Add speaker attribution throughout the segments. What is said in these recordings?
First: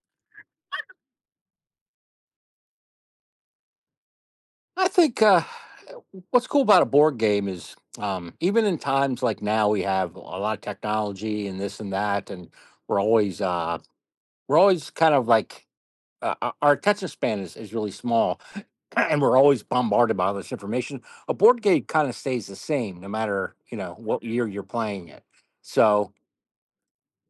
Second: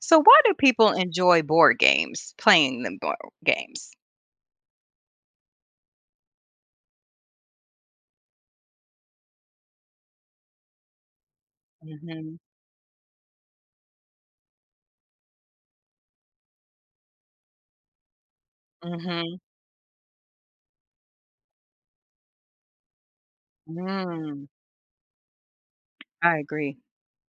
Speaker 1: So why do people enjoy board games, playing them board games?
Speaker 2: I think what's cool about a board game is even in times like now we have a lot of technology and this and that,
Speaker 1: Mhm.
Speaker 2: and we're always uh, we're always kind of like our attention span is really small, and we're
Speaker 1: Mhm.
Speaker 2: always bombarded by all this information. A board game kind of stays the same no matter you know what year
Speaker 1: Mm.
Speaker 2: you're playing it. So,
Speaker 1: I agree.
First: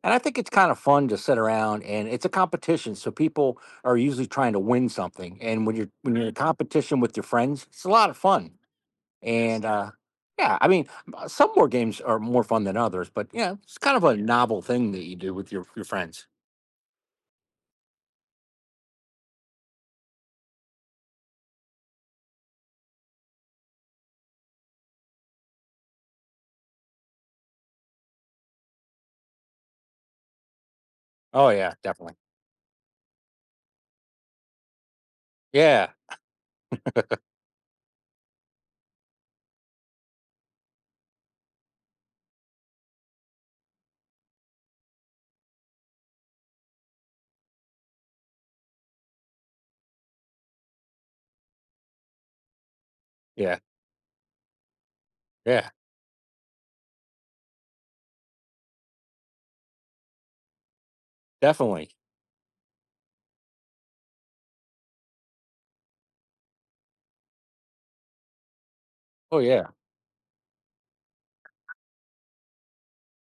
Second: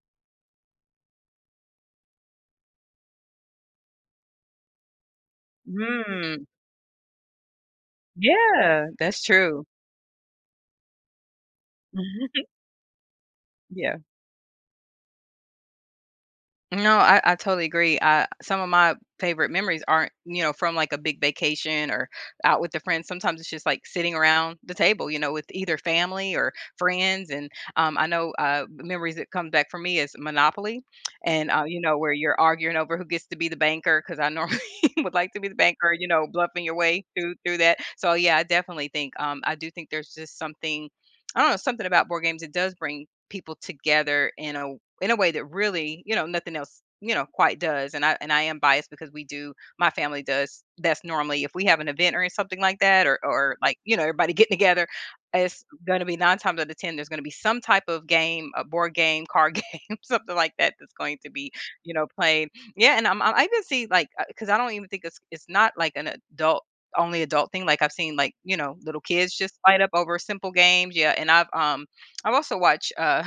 Speaker 2: and I think it's kind of fun to sit around and it's a competition. So people are usually trying to win something, and when you're in a
Speaker 1: Mm.
Speaker 2: competition with your friends, it's a lot of fun
Speaker 1: Yeah, that's
Speaker 2: and
Speaker 1: true.
Speaker 2: yeah, I mean, some board games are more fun than others, but yeah, it's kind
Speaker 1: Yeah.
Speaker 2: of a novel thing that you do with your friends.
Speaker 1: No, I totally agree. Some of my favorite memories aren't, from like a big vacation or out with the friends. Sometimes it's just like sitting around the table, with either family or friends. And I know memories that come back for me is Monopoly, and
Speaker 2: Oh yeah,
Speaker 1: where
Speaker 2: definitely.
Speaker 1: you're arguing over who gets to be the banker because I normally would like to be the
Speaker 2: Yeah,
Speaker 1: banker, bluffing your way through that. So yeah, I definitely think I do think there's just something. I don't know, something about board games. It does bring people together in a way that really, nothing else, quite does. And I am biased because we do, my family does. That's normally if we have an event or something like that, or
Speaker 2: yeah,
Speaker 1: like everybody getting together, it's
Speaker 2: yeah,
Speaker 1: going to be nine times out of ten there's going to be some type of game, a board game, card game, something like that that's going to be
Speaker 2: definitely.
Speaker 1: played. Yeah, and I even see like because I don't even think it's not like an adult only adult thing. Like I've seen like little kids
Speaker 2: Oh
Speaker 1: just
Speaker 2: yeah,
Speaker 1: light up over simple games. Yeah, and I've also watched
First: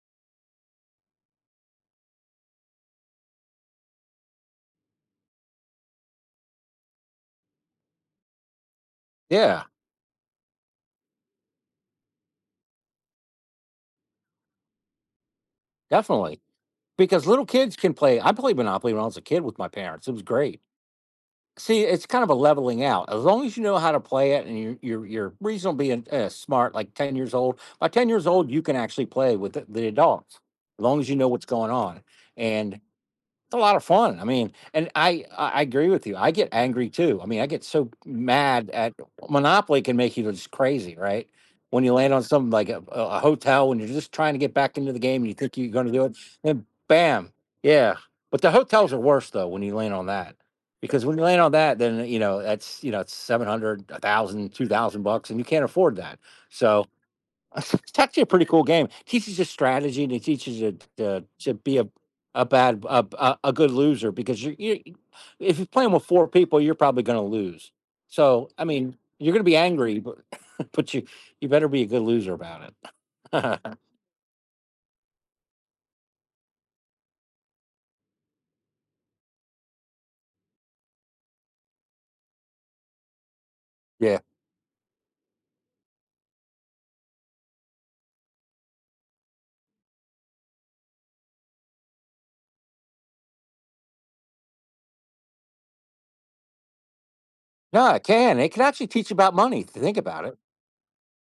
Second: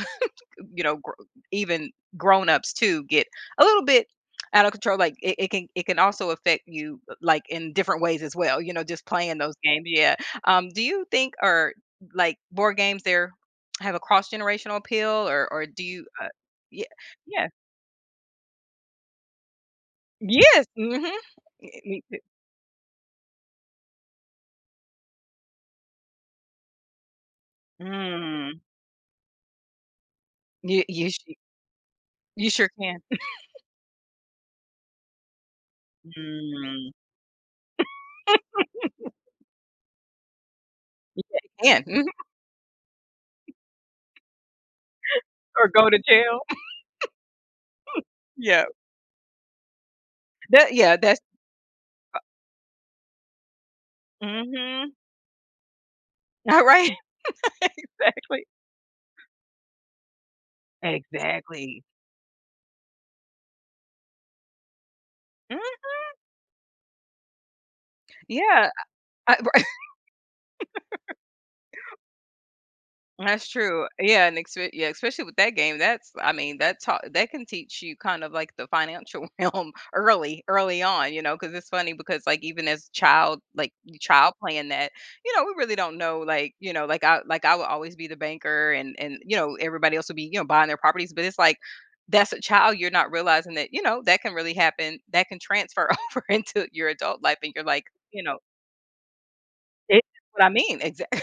Speaker 1: you know, gr- even grown-ups too get a little bit out of control. Like it can also affect you like in different ways as well, just playing those
Speaker 2: yeah,
Speaker 1: games. Yeah. Do you think or like board games there have a cross generational appeal? Or do you?
Speaker 2: definitely.
Speaker 1: Yeah,
Speaker 2: Because little
Speaker 1: yeah,
Speaker 2: kids can play. I played Monopoly when I was a kid with my parents. It was great.
Speaker 1: yes, mm-hmm,
Speaker 2: See,
Speaker 1: me
Speaker 2: it's
Speaker 1: too.
Speaker 2: kind of a leveling out. As long as you know how to play it and you're reasonably smart, like 10 years old. By 10 years old,
Speaker 1: Mm.
Speaker 2: you can actually play with the adults, as
Speaker 1: You
Speaker 2: long as
Speaker 1: you
Speaker 2: you know
Speaker 1: sh-
Speaker 2: what's going on.
Speaker 1: you sure
Speaker 2: And
Speaker 1: can.
Speaker 2: It's a lot of fun. I mean, and I agree with you. I get angry
Speaker 1: Mm.
Speaker 2: too. I mean, I get so mad at Monopoly. Can make you just crazy, right?
Speaker 1: Yeah, you can.
Speaker 2: When you
Speaker 1: Mhm.
Speaker 2: land on something like a hotel, when you're just trying to get back into the game, and you think
Speaker 1: Or
Speaker 2: you're going
Speaker 1: go
Speaker 2: to
Speaker 1: to
Speaker 2: do it,
Speaker 1: jail.
Speaker 2: and bam, yeah. But the
Speaker 1: Yeah.
Speaker 2: hotels are worse though when you land on that,
Speaker 1: That Yeah,
Speaker 2: because when
Speaker 1: that's.
Speaker 2: you land on that, then you know that's, you know, it's 700, a
Speaker 1: Mm.
Speaker 2: thousand, two
Speaker 1: Mhm.
Speaker 2: thousand bucks, and you can't afford that.
Speaker 1: All
Speaker 2: So
Speaker 1: right.
Speaker 2: it's actually a pretty
Speaker 1: Exactly.
Speaker 2: cool game. Teaches you strategy and it teaches you to be
Speaker 1: Exactly.
Speaker 2: a a good loser because you if
Speaker 1: Mm,
Speaker 2: you're playing with 4 people, you're probably going to lose. So I
Speaker 1: yeah,
Speaker 2: mean, you're
Speaker 1: I
Speaker 2: going to be
Speaker 1: right,
Speaker 2: angry, but but you better be a good loser about
Speaker 1: that's
Speaker 2: it.
Speaker 1: true. Yeah, and especially with that game, that's I mean, that can teach you kind of like the financial realm early on, because it's funny because, like, even as child like, the
Speaker 2: Yeah,
Speaker 1: child playing that, we really don't know, like, like, I would always be the banker and everybody else would be, buying their properties, but it's like, that's a child, you're not realizing that, that can really happen, that can transfer over into your adult life, and you're like,
Speaker 2: no, it
Speaker 1: you know,
Speaker 2: can. It can actually teach you about money. To think
Speaker 1: it
Speaker 2: about it.
Speaker 1: what I mean, exactly.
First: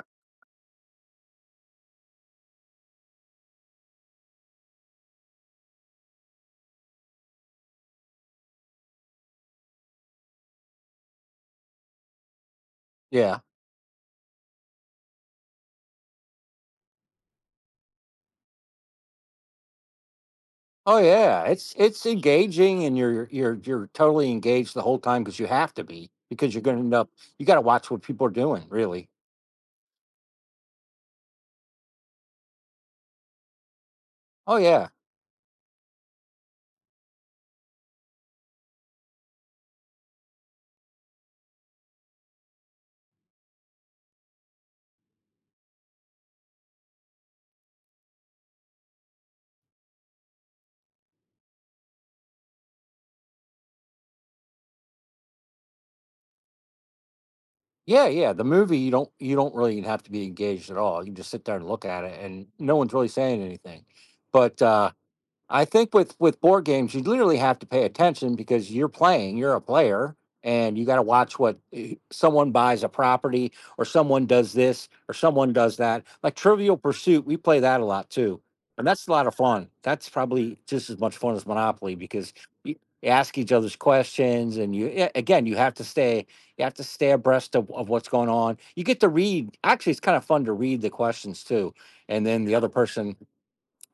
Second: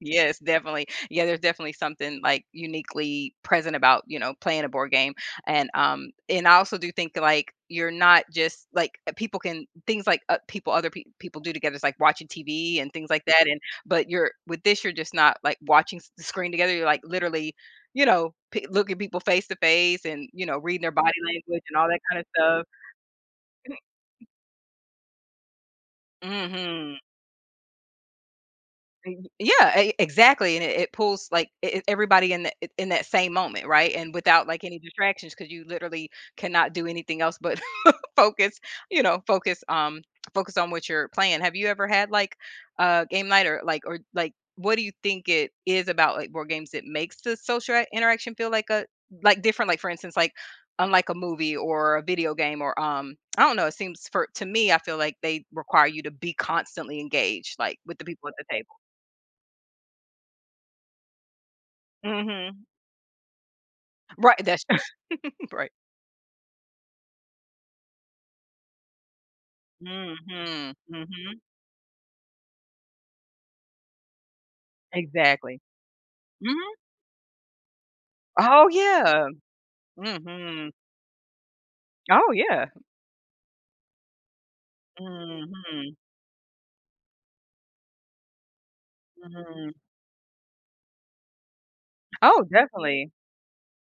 Speaker 1: Yes, definitely. Yeah, there's definitely something like uniquely present about, playing a board game. And I also do think like you're not just like people can things like people people do together is like watching TV and things like
Speaker 2: Yeah.
Speaker 1: that and but you're with this you're just not like watching the screen together you're like literally, looking people face to face and, reading their
Speaker 2: Oh
Speaker 1: body
Speaker 2: yeah,
Speaker 1: language
Speaker 2: it's
Speaker 1: and all that kind of stuff.
Speaker 2: engaging, and you're totally engaged the whole time because you have to be because you're going to end
Speaker 1: Mhm.
Speaker 2: up. You got to watch what people are doing, really.
Speaker 1: Y yeah, e exactly, and it pulls, like, e e everybody in the in that same moment, right? And without,
Speaker 2: Oh
Speaker 1: like, any
Speaker 2: yeah.
Speaker 1: distractions, because you literally cannot do anything else but focus, focus, focus on what you're playing. Have you ever had, like, game night or, like, what do you think it is about, like, board games that makes the social interaction feel like, different? Like, for instance, like, unlike a movie or a video game or, I don't know, it seems for to me, I feel like they require you to be constantly engaged, like, with the
Speaker 2: Yeah,
Speaker 1: people
Speaker 2: yeah.
Speaker 1: at
Speaker 2: The
Speaker 1: the table.
Speaker 2: movie you don't really have to be engaged at all. You can just sit there and look at it, and
Speaker 1: Mhm.
Speaker 2: no one's really saying anything.
Speaker 1: Right,
Speaker 2: But
Speaker 1: that's
Speaker 2: I
Speaker 1: right.
Speaker 2: think with board games, you literally have to pay attention because you're playing. You're a player,
Speaker 1: Mhm,
Speaker 2: and you got to watch
Speaker 1: mhm.
Speaker 2: what someone buys a property, or someone does this, or someone
Speaker 1: Exactly.
Speaker 2: does that. Like Trivial
Speaker 1: Mhm.
Speaker 2: Pursuit, we play that a lot too,
Speaker 1: Oh,
Speaker 2: and that's a lot
Speaker 1: yeah.
Speaker 2: of fun. That's probably
Speaker 1: Mhm.
Speaker 2: just as much fun as Monopoly
Speaker 1: Oh,
Speaker 2: because
Speaker 1: yeah.
Speaker 2: you you ask each other's questions, and you again, you have to
Speaker 1: Mhm,
Speaker 2: stay, you have to stay abreast of what's going on. You get to read.
Speaker 1: mhm.
Speaker 2: Actually, it's kind of fun to read the questions too, and then
Speaker 1: Oh,
Speaker 2: the other
Speaker 1: definitely.
Speaker 2: person,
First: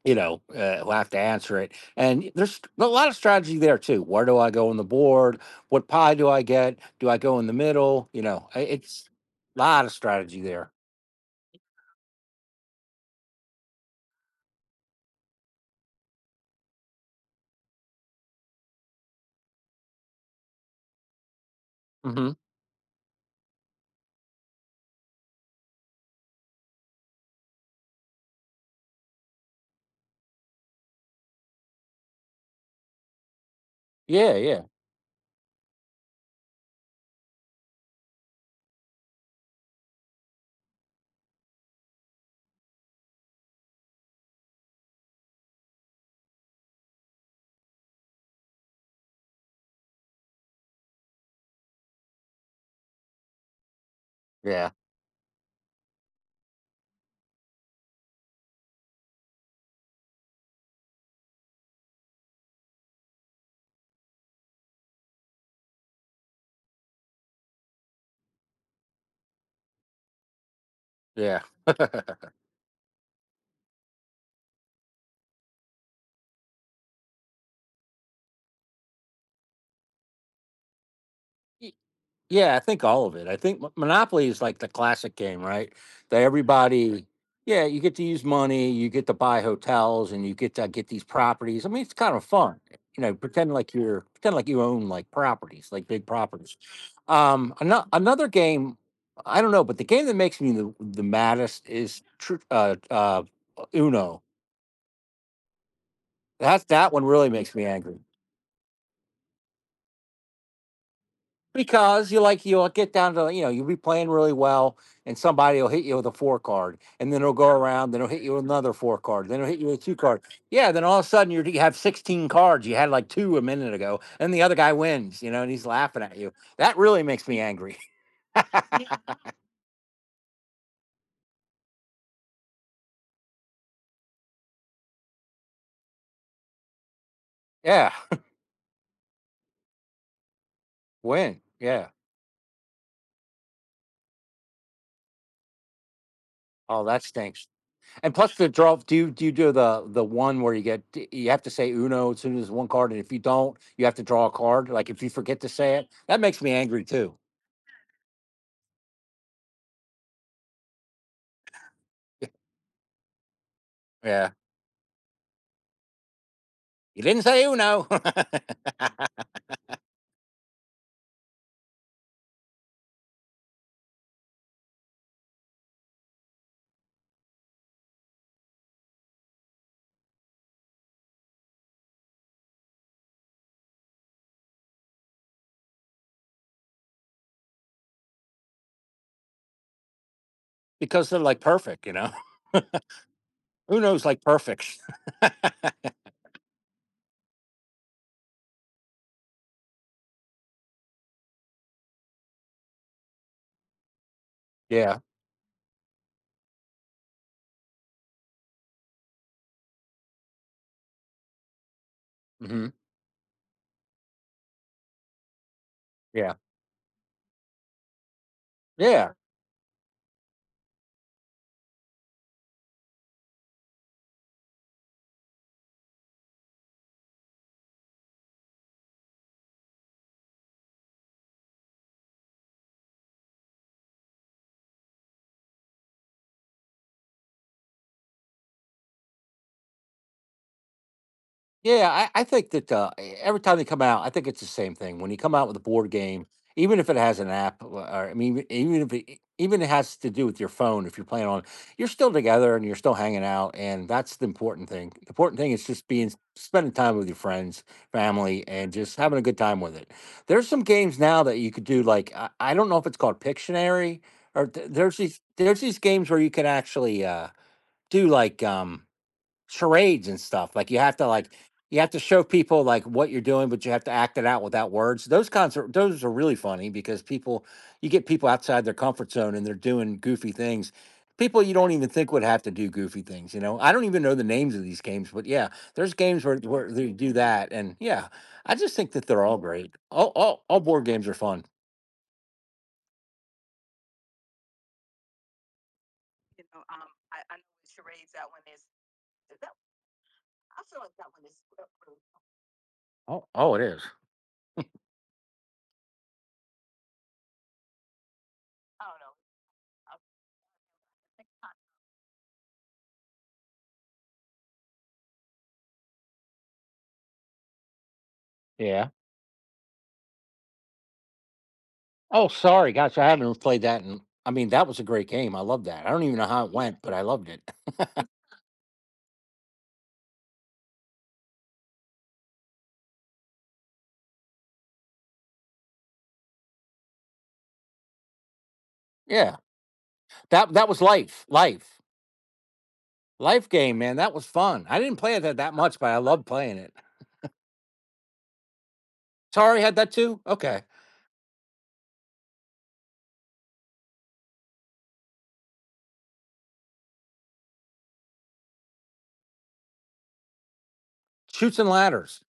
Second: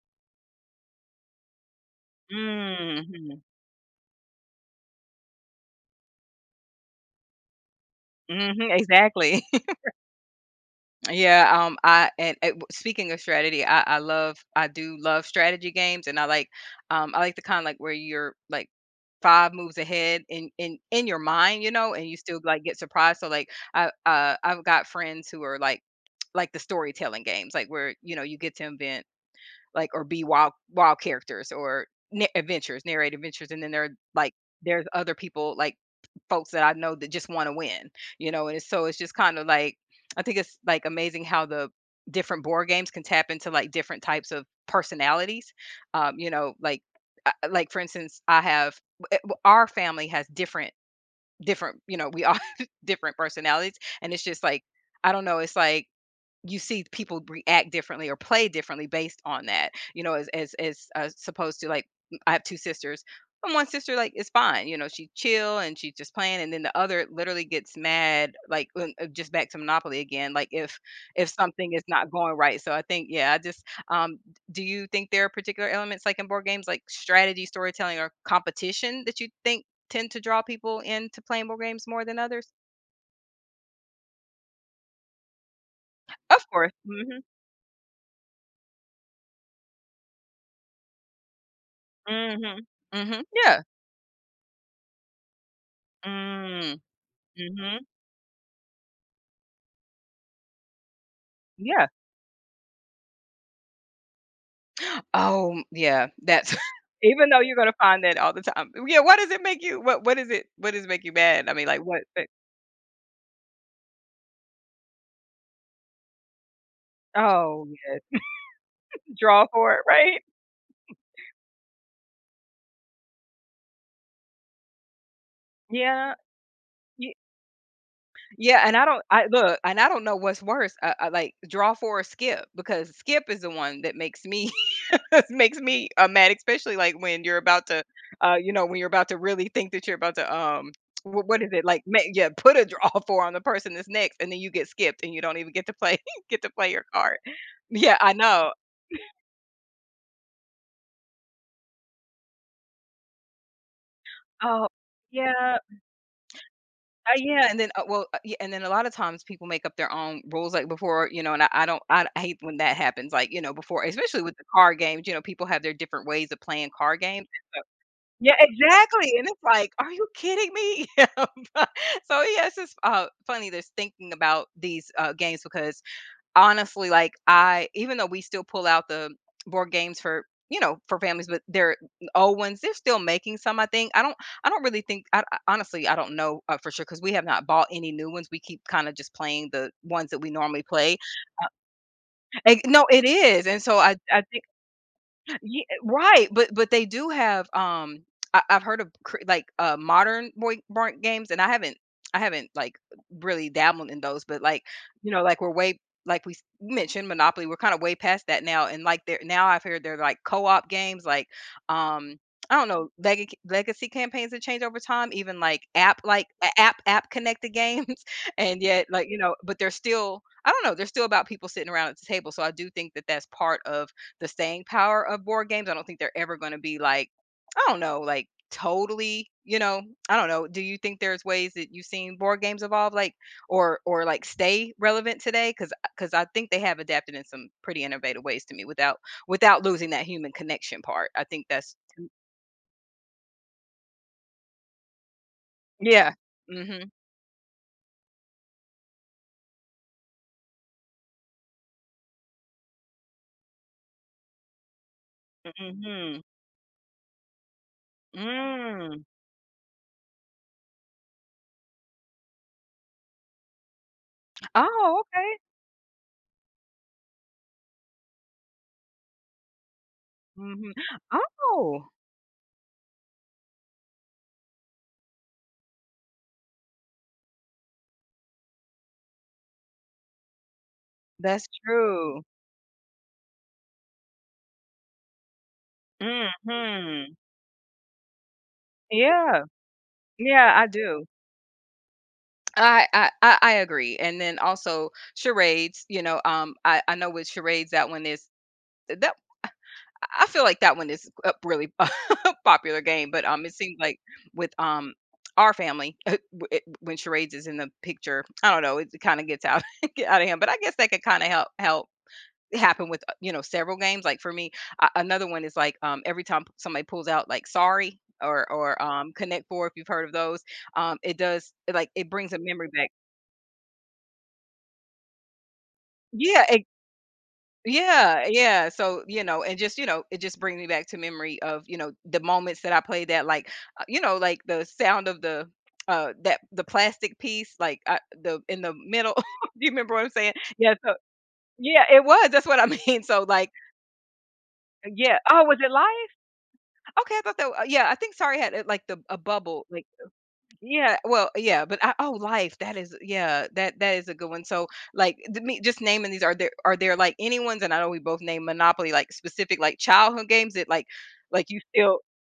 Speaker 2: you know, who have to answer it. And there's a lot of
Speaker 1: Mhm,
Speaker 2: strategy there too. Where do I go on the board? What pie do I get? Do I go in the middle? You know,
Speaker 1: mhm,
Speaker 2: it's
Speaker 1: exactly.
Speaker 2: a lot of strategy there.
Speaker 1: Yeah, speaking of strategy, I do love strategy games, and I like the kind like where you're like five moves ahead in your mind, and you
Speaker 2: Hmm.
Speaker 1: still like get surprised. So like I've got friends who are like like the storytelling games, like where you get to invent like or be wild characters or narrate adventures, and then
Speaker 2: Yeah,
Speaker 1: like
Speaker 2: yeah,
Speaker 1: there's other people like folks that I know that just want to win, and so it's just kind of like I think it's like amazing how the different board games can tap into like different types of personalities, um, you know, like like for instance, I have w- w- our family has different we all different personalities and it's just like
Speaker 2: yeah,
Speaker 1: I don't know it's like you see people react differently or play differently based on that, as supposed to like I have two sisters and one sister like is fine, she chill and she's just playing and then the other literally gets mad like just back to Monopoly again like if
Speaker 2: yeah.
Speaker 1: something is not going right. So I think, yeah I just um do you think there are particular elements like in board games like strategy storytelling or competition that you think tend to draw people into playing board games more than others?
Speaker 2: Yeah, I think all of it. I think Monopoly is like the classic game, right? That
Speaker 1: Of course.
Speaker 2: everybody,
Speaker 1: Hmm.
Speaker 2: yeah, you get to use money, you get to buy hotels, and you get to get these properties. I mean, it's kind of
Speaker 1: Hmm.
Speaker 2: fun, you know.
Speaker 1: Hmm. Yeah.
Speaker 2: Pretend like you own like properties, like big properties.
Speaker 1: Mm. Mhm.
Speaker 2: Another game, I don't know, but the game that makes me the maddest
Speaker 1: Yeah.
Speaker 2: is Uno.
Speaker 1: Oh, yeah. That's
Speaker 2: That's that one
Speaker 1: even
Speaker 2: really
Speaker 1: though
Speaker 2: makes
Speaker 1: you're
Speaker 2: me
Speaker 1: gonna
Speaker 2: angry.
Speaker 1: find that all the time. Yeah, What does it make you what is it what does it make you mad? I mean, like, what
Speaker 2: Because you,
Speaker 1: what
Speaker 2: like, you'll get down to, you know, you'll be playing really well, and somebody will hit you with a four card, and then it'll go
Speaker 1: Oh,
Speaker 2: around, then it'll
Speaker 1: yes.
Speaker 2: hit you with another four card, then
Speaker 1: Draw
Speaker 2: it'll hit you
Speaker 1: for
Speaker 2: with a
Speaker 1: it,
Speaker 2: two card.
Speaker 1: right?
Speaker 2: Yeah, then all of a sudden you have 16 cards. You had like two a minute ago, and the other guy wins. You know, and he's laughing
Speaker 1: Yeah.
Speaker 2: at you. That really
Speaker 1: Ye
Speaker 2: makes me angry.
Speaker 1: yeah, and I look, and I don't know what's worse, I like, draw for or skip, because skip is the one that makes me it makes me, mad, especially, like, when you're about to,
Speaker 2: Yeah,
Speaker 1: when you're about to really think that you're about to, wh
Speaker 2: win.
Speaker 1: what is it, like,
Speaker 2: Yeah.
Speaker 1: put a draw for on the person that's next, and then you get skipped, and you don't even get to play get to play
Speaker 2: Oh,
Speaker 1: your
Speaker 2: that
Speaker 1: card.
Speaker 2: stinks.
Speaker 1: Yeah, I
Speaker 2: And plus the
Speaker 1: know.
Speaker 2: draw. Do you do the one where you get, you have to say Uno as soon as one card, and if you don't, you have to draw a
Speaker 1: Oh,
Speaker 2: card. Like if you forget to
Speaker 1: yeah,
Speaker 2: say it, that makes me angry too.
Speaker 1: yeah, and then, well, yeah, and then a lot of times people make up their own rules, like, before, and I don't I hate when that happens, like, before especially
Speaker 2: Yeah.
Speaker 1: with the card games, people have their different ways of playing card
Speaker 2: You didn't
Speaker 1: games.
Speaker 2: say Uno.
Speaker 1: Yeah, exactly, and it's like, "Are you kidding me?" Yeah, but so, yes, it's, funny just thinking about these, games because honestly, like, I even though we still pull out the board games for, for families, but they're old ones, they're still making some, I think. I don't really think I honestly, I don't know, for sure, because we have not bought any new ones. We keep kinda just playing the ones that we normally play.
Speaker 2: Because they're like perfect, you know.
Speaker 1: Like no, it is, and so
Speaker 2: Uno's like
Speaker 1: I
Speaker 2: perfect.
Speaker 1: Ye right, but they do have, I've heard of cr like, modern boy board games, and I haven't, like, really dabbled in those, but, like,
Speaker 2: Yeah.
Speaker 1: like, we're way we s mentioned Monopoly, we're kinda way past that now, and, like, there now I've heard they're, like, co-op games, like, um, I
Speaker 2: Hmm.
Speaker 1: don't know, legacy campaigns that change over time, even, like,
Speaker 2: Yeah.
Speaker 1: app-connected games, and yet, like,
Speaker 2: Yeah.
Speaker 1: but they're still I don't know, they're still about people sitting around at the table, so I do think that that's part of the staying power of board games. I don't think they're ever going to be like, I don't know, like totally, I don't know. Do you think there's ways that you've seen board games evolve like or like stay relevant today cuz I think they have adapted in some pretty innovative ways to me without losing that human connection part. I think that's
Speaker 2: Yeah, I think that every time they come out, I think it's the same thing. When you come out with a board
Speaker 1: yeah.
Speaker 2: game, even if
Speaker 1: Mhm.
Speaker 2: it has an app, or I mean, even if even it has to do with your phone, if you're playing on, you're still together and you're still hanging out, and that's the important thing. The important thing is just being
Speaker 1: Mhm.
Speaker 2: spending time with your friends, family, and just
Speaker 1: Mm.
Speaker 2: having a good time with it. There's some games now that you could do, like I don't know if it's called Pictionary there's
Speaker 1: Oh, okay.
Speaker 2: these games where you can actually do like charades and stuff.
Speaker 1: Mm.
Speaker 2: Like
Speaker 1: Mhm.
Speaker 2: you have to like, you
Speaker 1: Oh,
Speaker 2: have to show people like what you're doing, but you have to act it out without words. Those kinds are, those are really funny because people, you get people outside their comfort zone and they're doing goofy things. People
Speaker 1: that's
Speaker 2: you don't even think
Speaker 1: true.
Speaker 2: would have to do goofy things, you know. I don't even know the names of these games, but yeah, there's games
Speaker 1: Mm.
Speaker 2: where they do
Speaker 1: Mhm.
Speaker 2: that, and yeah, I just think that they're all
Speaker 1: Yeah.
Speaker 2: great.
Speaker 1: Yeah,
Speaker 2: All
Speaker 1: I
Speaker 2: board
Speaker 1: do.
Speaker 2: games are fun.
Speaker 1: I agree, and then also charades. I know with charades that one is that I feel like that one is a really popular game, but
Speaker 2: Oh, oh,
Speaker 1: it
Speaker 2: it
Speaker 1: seems
Speaker 2: is.
Speaker 1: like with our family when charades is in the picture, I don't know, it kind of gets out get out of hand. But I guess that could kind of help happen with several games. Like for me, another one is like every time somebody pulls out like Sorry or
Speaker 2: Yeah.
Speaker 1: Connect Four, if you've heard of those, it does it, like it
Speaker 2: Oh,
Speaker 1: brings a memory
Speaker 2: sorry,
Speaker 1: back.
Speaker 2: gosh, I haven't played that, and I mean that was a great game. I love that. I don't even know
Speaker 1: Yeah,
Speaker 2: how it went, but I loved it.
Speaker 1: yeah, yeah. So, and just, it just brings me back to memory of, the moments that I played that, like, like the sound of the that the plastic piece, like I, the in the middle. Do
Speaker 2: Yeah,
Speaker 1: you remember what I'm saying?
Speaker 2: that that
Speaker 1: Yeah,
Speaker 2: was
Speaker 1: so yeah, it was. That's what I mean. So
Speaker 2: life
Speaker 1: like,
Speaker 2: game, man. That was fun. I didn't play
Speaker 1: yeah.
Speaker 2: it
Speaker 1: Oh,
Speaker 2: that
Speaker 1: was it
Speaker 2: much,
Speaker 1: live?
Speaker 2: but I loved playing it.
Speaker 1: Okay, I thought that. Yeah, I think Sorry had it like the a
Speaker 2: Atari
Speaker 1: bubble,
Speaker 2: had
Speaker 1: like
Speaker 2: that too. Okay,
Speaker 1: yeah, well, yeah, but I oh, Life, that is, yeah, that is a good one. So, like me just naming these, are there like any ones, and I know we both name Monopoly, like specific like childhood games that,
Speaker 2: shoots
Speaker 1: you
Speaker 2: and
Speaker 1: still
Speaker 2: ladders.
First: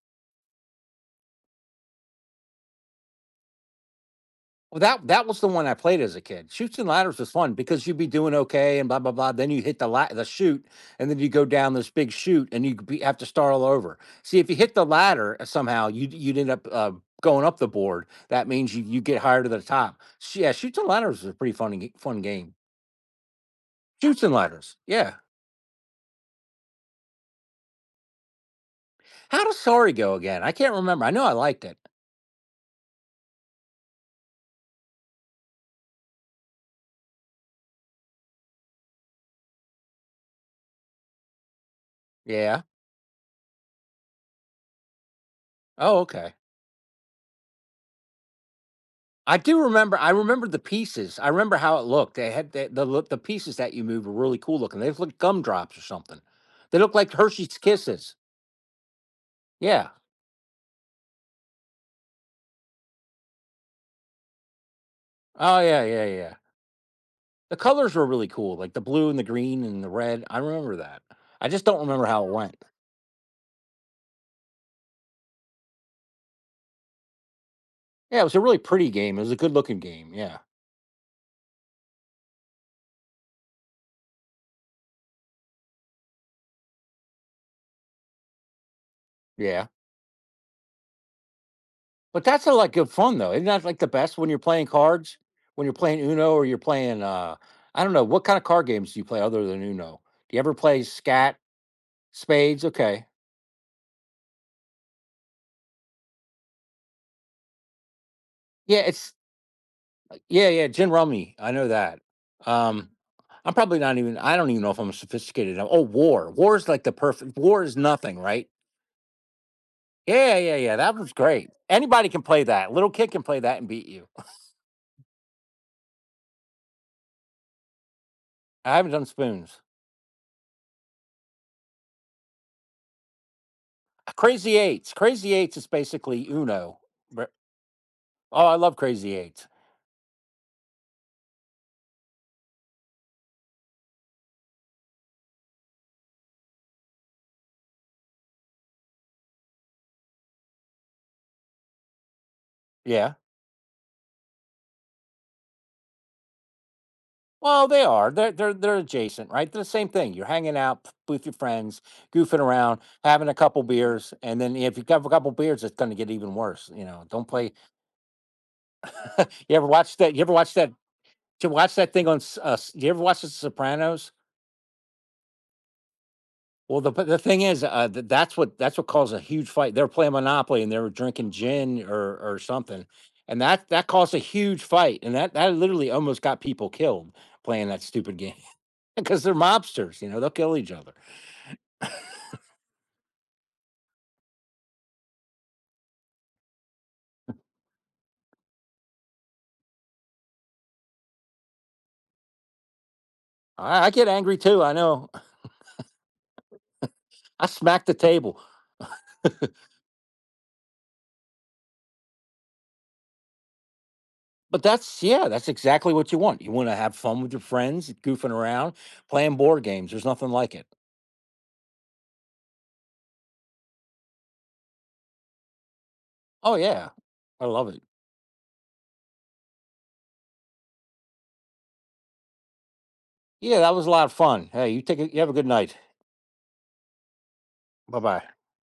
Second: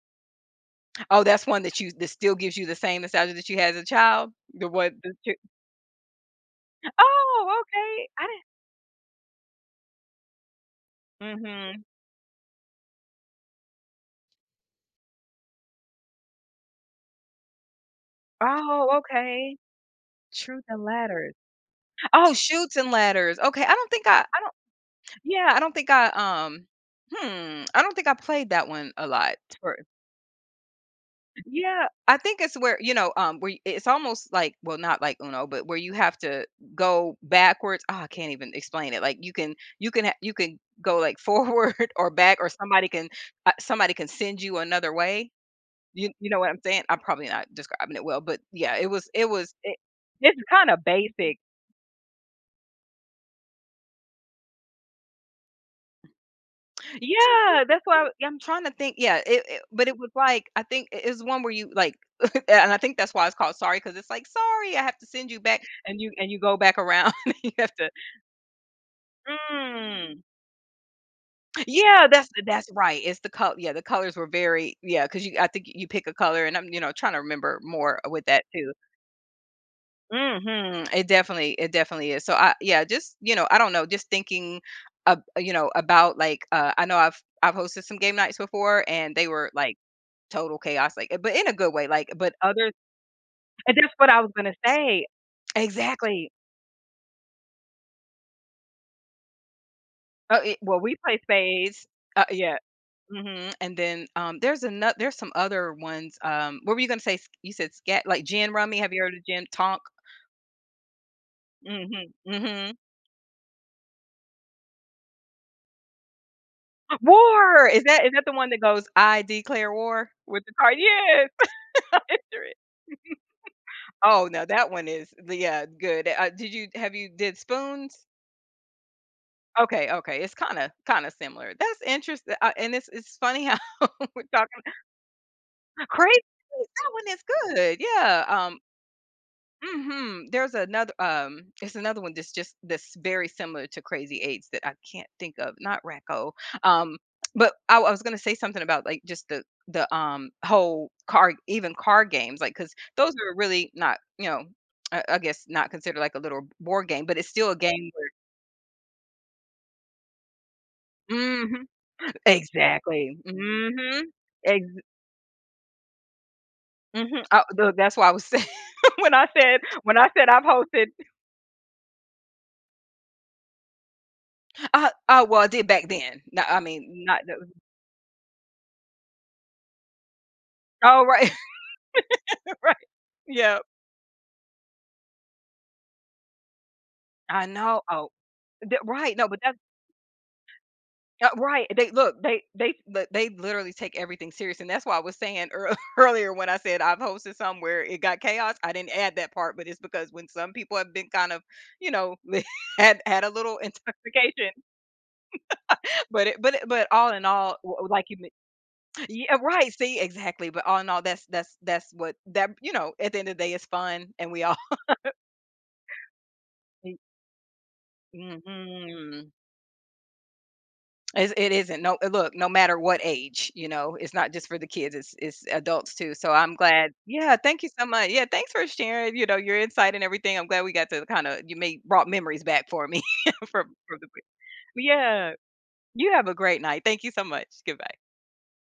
Speaker 1: oh, that's one that you that still gives you the same nostalgia that you had as a child? The
Speaker 2: Well,
Speaker 1: what
Speaker 2: that
Speaker 1: the
Speaker 2: that was the one I played as a kid. Shoots and ladders was fun
Speaker 1: Oh,
Speaker 2: because you'd be
Speaker 1: okay. I
Speaker 2: doing
Speaker 1: didn't.
Speaker 2: okay and blah blah blah. Then you hit the chute, and then you go down
Speaker 1: Mhm.
Speaker 2: this big chute, and have to start all over. See, if you hit the ladder somehow, you'd end up going up the board. That means you,
Speaker 1: Oh,
Speaker 2: you get higher to
Speaker 1: okay.
Speaker 2: the top. Yeah,
Speaker 1: Truth
Speaker 2: shoots
Speaker 1: and
Speaker 2: and ladders was a
Speaker 1: Ladders.
Speaker 2: pretty funny fun
Speaker 1: Oh,
Speaker 2: game.
Speaker 1: Shoots and Ladders. Okay. I don't think I
Speaker 2: Shoots and
Speaker 1: I don't,
Speaker 2: ladders. Yeah.
Speaker 1: yeah, I don't think I I don't think I played that one a lot.
Speaker 2: How does Sorry go again? I can't remember. I know I liked it.
Speaker 1: Yeah, I think it's where, where it's almost like, well, not like Uno, but where you have to go backwards. Ah, I can't even explain it. Like you can go, like, forward or back, or
Speaker 2: Yeah.
Speaker 1: somebody can send you another way.
Speaker 2: Oh,
Speaker 1: You
Speaker 2: okay.
Speaker 1: know what I'm saying? I'm probably not describing it well, but yeah,
Speaker 2: I do remember. I
Speaker 1: it's
Speaker 2: remember the
Speaker 1: kind of
Speaker 2: pieces. I
Speaker 1: basic.
Speaker 2: remember how it looked. They had the pieces that you moved were really cool looking. They looked like gumdrops or something. They looked like Hershey's
Speaker 1: Yeah, that's why I,
Speaker 2: Kisses.
Speaker 1: yeah, I'm trying to think. Yeah, it but
Speaker 2: Yeah.
Speaker 1: it was like, I think it is one where you, like, and I think that's why it's called Sorry, because it's like, sorry, I have to send you
Speaker 2: Oh
Speaker 1: back,
Speaker 2: yeah,
Speaker 1: and
Speaker 2: yeah,
Speaker 1: you and
Speaker 2: yeah.
Speaker 1: you go back around and you
Speaker 2: The
Speaker 1: have to
Speaker 2: colors were really cool, like the blue and the green and the
Speaker 1: mm,
Speaker 2: red. I remember that. I just don't remember
Speaker 1: yeah,
Speaker 2: how
Speaker 1: that's
Speaker 2: it went.
Speaker 1: that's right, it's the color, yeah, the colors were very, yeah, because you, I think you pick a color, and I'm, trying to remember more
Speaker 2: Yeah, it
Speaker 1: with
Speaker 2: was a
Speaker 1: that
Speaker 2: really
Speaker 1: too.
Speaker 2: pretty game. It was a good looking game. Yeah.
Speaker 1: Hmm, it definitely is, so I, yeah, just, I don't know, just thinking about like, I know I've hosted some game nights before and they were
Speaker 2: Yeah.
Speaker 1: like total chaos, like, but in a good way, like,
Speaker 2: But
Speaker 1: but
Speaker 2: that's a lot
Speaker 1: others
Speaker 2: good fun though. Isn't that
Speaker 1: and
Speaker 2: like the
Speaker 1: that's what
Speaker 2: best
Speaker 1: I
Speaker 2: when
Speaker 1: was
Speaker 2: you're
Speaker 1: gonna
Speaker 2: playing
Speaker 1: say.
Speaker 2: cards? When you're playing
Speaker 1: Exactly.
Speaker 2: Uno or you're playing I don't know, what kind of card games do you play other than Uno? Do you ever
Speaker 1: It, well,
Speaker 2: play
Speaker 1: we play
Speaker 2: Scat,
Speaker 1: spades. Yeah.
Speaker 2: Spades? Okay.
Speaker 1: Mhm, and then, there's another, there's some other ones, what were you gonna say? S you said scat, like gin rummy,
Speaker 2: Yeah,
Speaker 1: have you
Speaker 2: it's
Speaker 1: heard of gin tonk?
Speaker 2: yeah, yeah, Gin Rummy. I know that.
Speaker 1: Mhm, mhm.
Speaker 2: Um I'm probably not even, I don't even know if I'm sophisticated enough. Oh, war. War is like the perfect, war
Speaker 1: War!
Speaker 2: is
Speaker 1: Is that is
Speaker 2: nothing,
Speaker 1: that the
Speaker 2: right?
Speaker 1: one that goes, "I declare war"
Speaker 2: Yeah,
Speaker 1: with the
Speaker 2: yeah, yeah.
Speaker 1: card?
Speaker 2: That was
Speaker 1: Yes.
Speaker 2: great. Anybody can play
Speaker 1: Enter it.
Speaker 2: that. Little kid can play that and beat you.
Speaker 1: Oh, no, that one is, yeah, good. Did you have, you did spoons?
Speaker 2: I haven't done spoons.
Speaker 1: Okay, okay, it's kinda similar. That's interesting, and it's funny how we're
Speaker 2: Crazy
Speaker 1: talking
Speaker 2: eights. Crazy eights is
Speaker 1: crazy,
Speaker 2: basically Uno.
Speaker 1: that one is good, yeah,
Speaker 2: Oh, I love Crazy Eights.
Speaker 1: mhm, there's another, it's another one that's just that's very similar to Crazy Eights that I can't think of, not Racco, um, but I was gonna say something about, like, just whole card, even card games, like, because those
Speaker 2: Yeah.
Speaker 1: are really not, you know, I guess, not considered like a little board game, but it's still a
Speaker 2: Well, they
Speaker 1: game
Speaker 2: are.
Speaker 1: where.
Speaker 2: They're they're adjacent, right? They're the same thing. You're hanging out with your
Speaker 1: Mhm.
Speaker 2: friends, goofing around,
Speaker 1: Exactly.
Speaker 2: having a couple
Speaker 1: Mm. Mhm.
Speaker 2: beers, and then
Speaker 1: Ex
Speaker 2: if you have a couple beers, it's going to get even worse. You know,
Speaker 1: Mm. Mhm.
Speaker 2: don't play.
Speaker 1: Tho that's why I was saying
Speaker 2: You ever watch
Speaker 1: when I
Speaker 2: that? You
Speaker 1: said
Speaker 2: ever
Speaker 1: I've
Speaker 2: watch that?
Speaker 1: hosted.
Speaker 2: To watch that thing on, you ever watch The Sopranos?
Speaker 1: Well, I did back then. No, I
Speaker 2: Well,
Speaker 1: mean,
Speaker 2: the
Speaker 1: not no.
Speaker 2: thing is, that's what, that's what caused a huge fight. They were playing Monopoly and they were
Speaker 1: Oh,
Speaker 2: drinking
Speaker 1: right,
Speaker 2: gin or
Speaker 1: right.
Speaker 2: something, and
Speaker 1: Yeah.
Speaker 2: that, that caused a huge fight, and that, that literally almost got people killed
Speaker 1: I
Speaker 2: playing
Speaker 1: know.
Speaker 2: that
Speaker 1: Oh,
Speaker 2: stupid game.
Speaker 1: th right.
Speaker 2: Because
Speaker 1: No,
Speaker 2: they're
Speaker 1: but that's
Speaker 2: mobsters. You know, they'll kill each other.
Speaker 1: right. They look, they li they literally take everything serious, and that's why I was saying ear earlier when I said I've hosted somewhere, it got chaos. I didn't add that part, but it's because when some people have been kind of, you know, had a little
Speaker 2: I get angry
Speaker 1: intoxication,
Speaker 2: too. I know.
Speaker 1: but all in
Speaker 2: I
Speaker 1: all,
Speaker 2: smack
Speaker 1: w
Speaker 2: the
Speaker 1: like you.
Speaker 2: table.
Speaker 1: Yeah, right. See, exactly. But all in all, that's what that, you know. At the end of the day, it's fun, and we all.
Speaker 2: But that's, yeah, that's exactly what you want. You want to have fun with your friends, goofing around,
Speaker 1: Mhm.
Speaker 2: playing board games. There's nothing like it.
Speaker 1: It's, it isn't. No, look. No matter what age, you know, it's not just for the kids. It's adults too. So
Speaker 2: Oh
Speaker 1: I'm
Speaker 2: yeah,
Speaker 1: glad. Yeah.
Speaker 2: I
Speaker 1: Thank
Speaker 2: love
Speaker 1: you
Speaker 2: it.
Speaker 1: so much. Yeah. Thanks for sharing. You know, your insight and everything. I'm glad we got to kind of you made brought memories back for me.
Speaker 2: Yeah, that was a
Speaker 1: From
Speaker 2: lot
Speaker 1: the
Speaker 2: of fun. Hey, you take it. You have a
Speaker 1: yeah.
Speaker 2: good night.
Speaker 1: You have a great night. Thank you so much. Goodbye.
Speaker 2: Bye bye.